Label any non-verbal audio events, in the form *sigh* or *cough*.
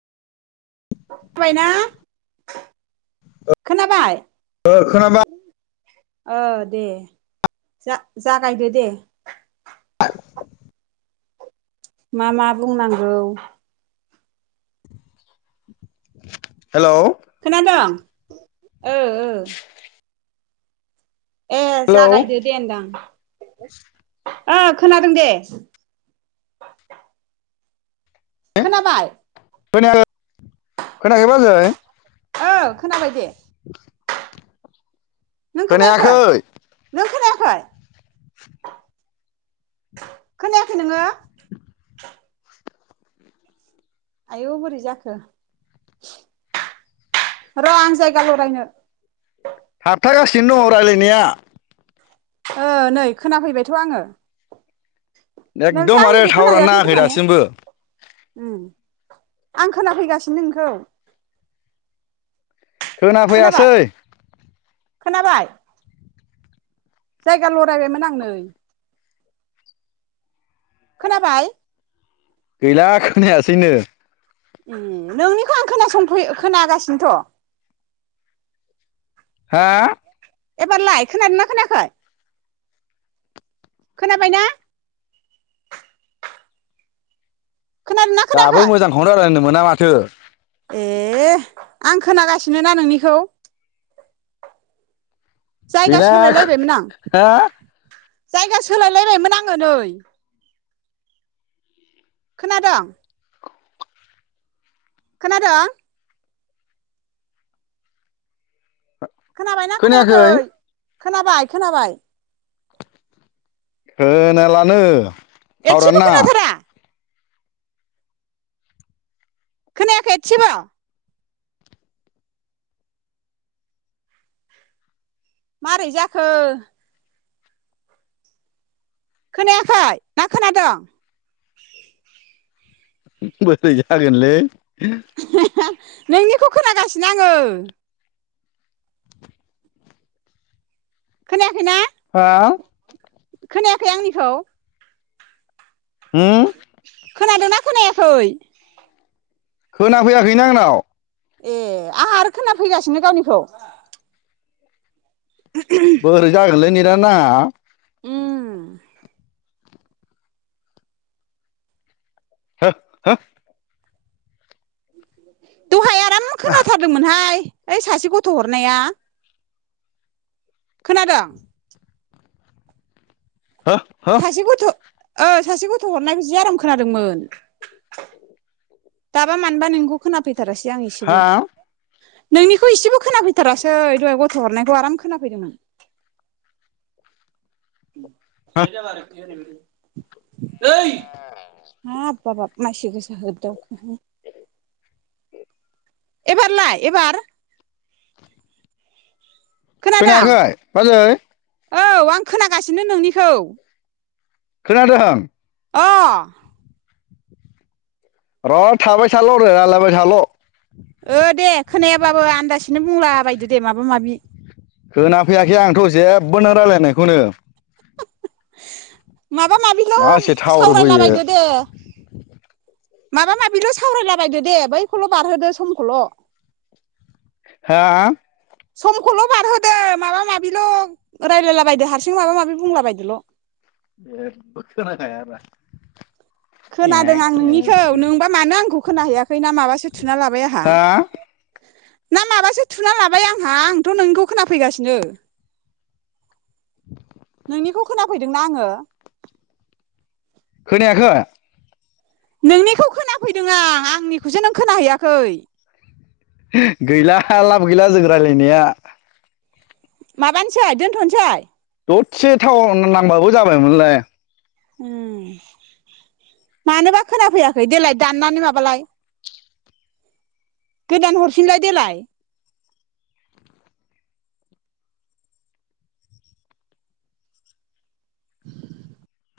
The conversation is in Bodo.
बायना खोनाबाय। ओ खोनाबा ओ दे जा-जागायदो दे। मा मा बुंनांगौ। हेलोव खोनादों ओ ओ ए हेलौ जागायदो दे होनदां ओ खोनादों दे। खोनाबाय। खोनायाखै खोनायाखै बाजै? औ खोनाबाय दे। *unintelligible* नों खोनायाखै? नों खोनाया *unintelligible* खोनायाखै नोङो। आयौ बोरै जाखो र' आं जायगा लरायनो। थाबथागासिनो दङ रायलायनाया। ओ नै खोनाफैबायथ' आङो नोंसो एखदमबारे आंनिखौ थावारानो नाङाखै दासिमबो ओम आं खोनफैगासिनो नोंखौ खोनाबाय खोनाफैयासै खोनाबाय? जायगा लरायबायमोन आं नै खोनाबाय? गैला खोनायासैनो ओ नोंनिखौ आं खोनासंफै खोनागासिनोथ' हा एबार लाय खोनादोना ना खोनायाखै? खोनाबायना? खोनादोंना दाबो खोनायाखै मोजांखौनो रायलायनो मोना माथो। ए आं खोनागासिनो ना नोंनिखौ। जायगा गैला खो सोलायलायबायमोन आं हो? जायगा सोलायलायबायमोन आङो नै। खोनादों? खोनादों? खोनाबायना खोनायाखै? खोनाबाय खोनाबाय। खोनालानो। थावरानो एसेबो नाङा खोनाथारा। खोनायाखै एसेबो। मारै जाखो? खोनायाखै ना खोनादों? बोरै जागोनलै। *unintelligible* नोंनिखौ खोनागासिनो आङो। खोनायाखैना? हा? खोनायाखै आंनिखौ। होम। खोनादोंना खोनायाखै? खोना फैयाखैनो आंनाव। ए आंहा आरो खोना फैगासिनो गावनिखौ। *unintelligible* बोरै जागोनलै नेदानो नाङा। उम। हो हो। दहाय आ आराम खोनाथारदोंमोनहाय। ओइ सासे गथ' हरनाया। खोनादों? हो हो। सासे गथ' ओ सासे गथ' हरनायखौ जि आराम खोनादोंमोन *inaudible* दाबा मानोबा नोंखौ खोनाफै थारासै आं एसेबो। हा नोंनिखौ एसेबो खोनाफैथारासै दहाय गथ' हरनायखौ आराम खोनाफैदोंमोन। हो बेनो जाबाय *unintelligible* *inaudible* हाप बाब बाब। मानसि गोसा होबदावखो एबार लाय एबार खोनादों खोनायाखै बाजै औ आं खोनागासिनो नोंनिखौ खोनादों। अ र' थाबाय थाल' रै राय्लायबाय थाल' ओ दे खोनायाबाबो आन्दासैनो बुंला बायदो दे माबा माबि होना फैयाखै आंथ जेबोनो राय्लायनायखौनो माबा माबिल मासे टावार बोयो सावरायलाबायदो दे माबा माबिल सावरायलाबायदो दे बैखौल बारहोदो समखौल हा हा समखौल बारहोदो माबा माबिल रायलायला बायदो हारसिं माबा माबि बुंला बायदोल जेबो खोनाखाया आरो खोनादों आं नोंनिखौ नोंबा मानो आंखौनिखौ खोनाहैयाखै ना माबासो थुना लाबाय आंहा हा ना माबासो थुना लाबाय आंहा आंथ'नोंनिखौ खोनाफैगासिनो *inaudible* नोंनिखौ खोनाफैदोंना आंङो खोनायाखै नोंनिखौ खोनाफैदों आं आंनिखौसो नों खोनाहैयाखै गैला लाबो गैला जों रायलायनाया माबानोसै दोनथनोसै दरसे टाउन नांबाबो जाबायमोनलाय उ मानोबा खोनाफैयाखै देलाय दाननानै माबालाय गोदान हरफिनलाय देलाय *inaudible*